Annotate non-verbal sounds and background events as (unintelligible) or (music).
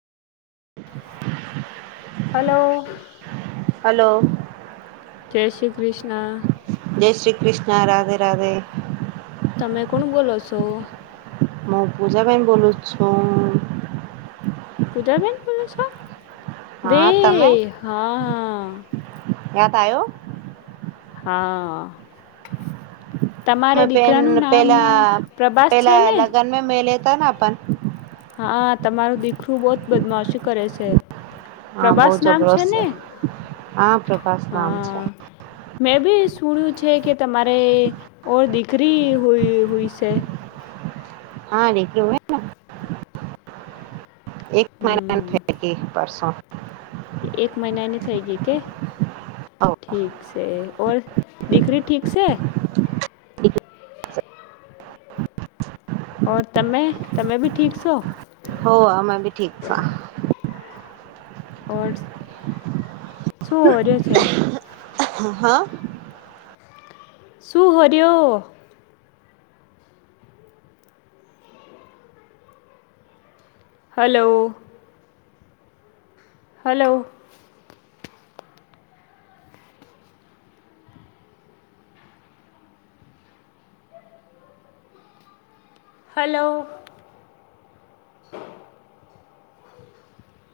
Hello hello જય શ્રી કૃષ્ણ. જય શ્રી કૃષ્ણ રાધે રાધે. તમે કોણ બોલો સો? હું પૂજાબેન બોલુ છું. પૂજાબેન બોલો છો બે હા હા યાત આયો હા તમારે દીકરાનું (unintelligible) નામ પેલા પ્રભાસ છે પેલા ને લગન મે (unintelligible) હા તમારું દીકરું બહુ જ બદમાશ કરે છે. હા બહુ પ્રભાસ નામ છે જબરોસ્ત ને હા પ્રભાસ નામ છે હા. મેં બી સુણ્યું છે કે તમારે ઓર દીકરી હોય હોય છે. હા (unintelligible) એક મહિના હમ (unintelligible) એક મહિનાની થઈ ગઈ કે. ઠીક છે ઓર (unintelligible) ઠીક છે (inaudible) ઓર તમે તમે બી ઠીક છો. હો અમે બી ઠીક છા ઓર, શું (unintelligible) હા. શું હર્યો? Hello hello hello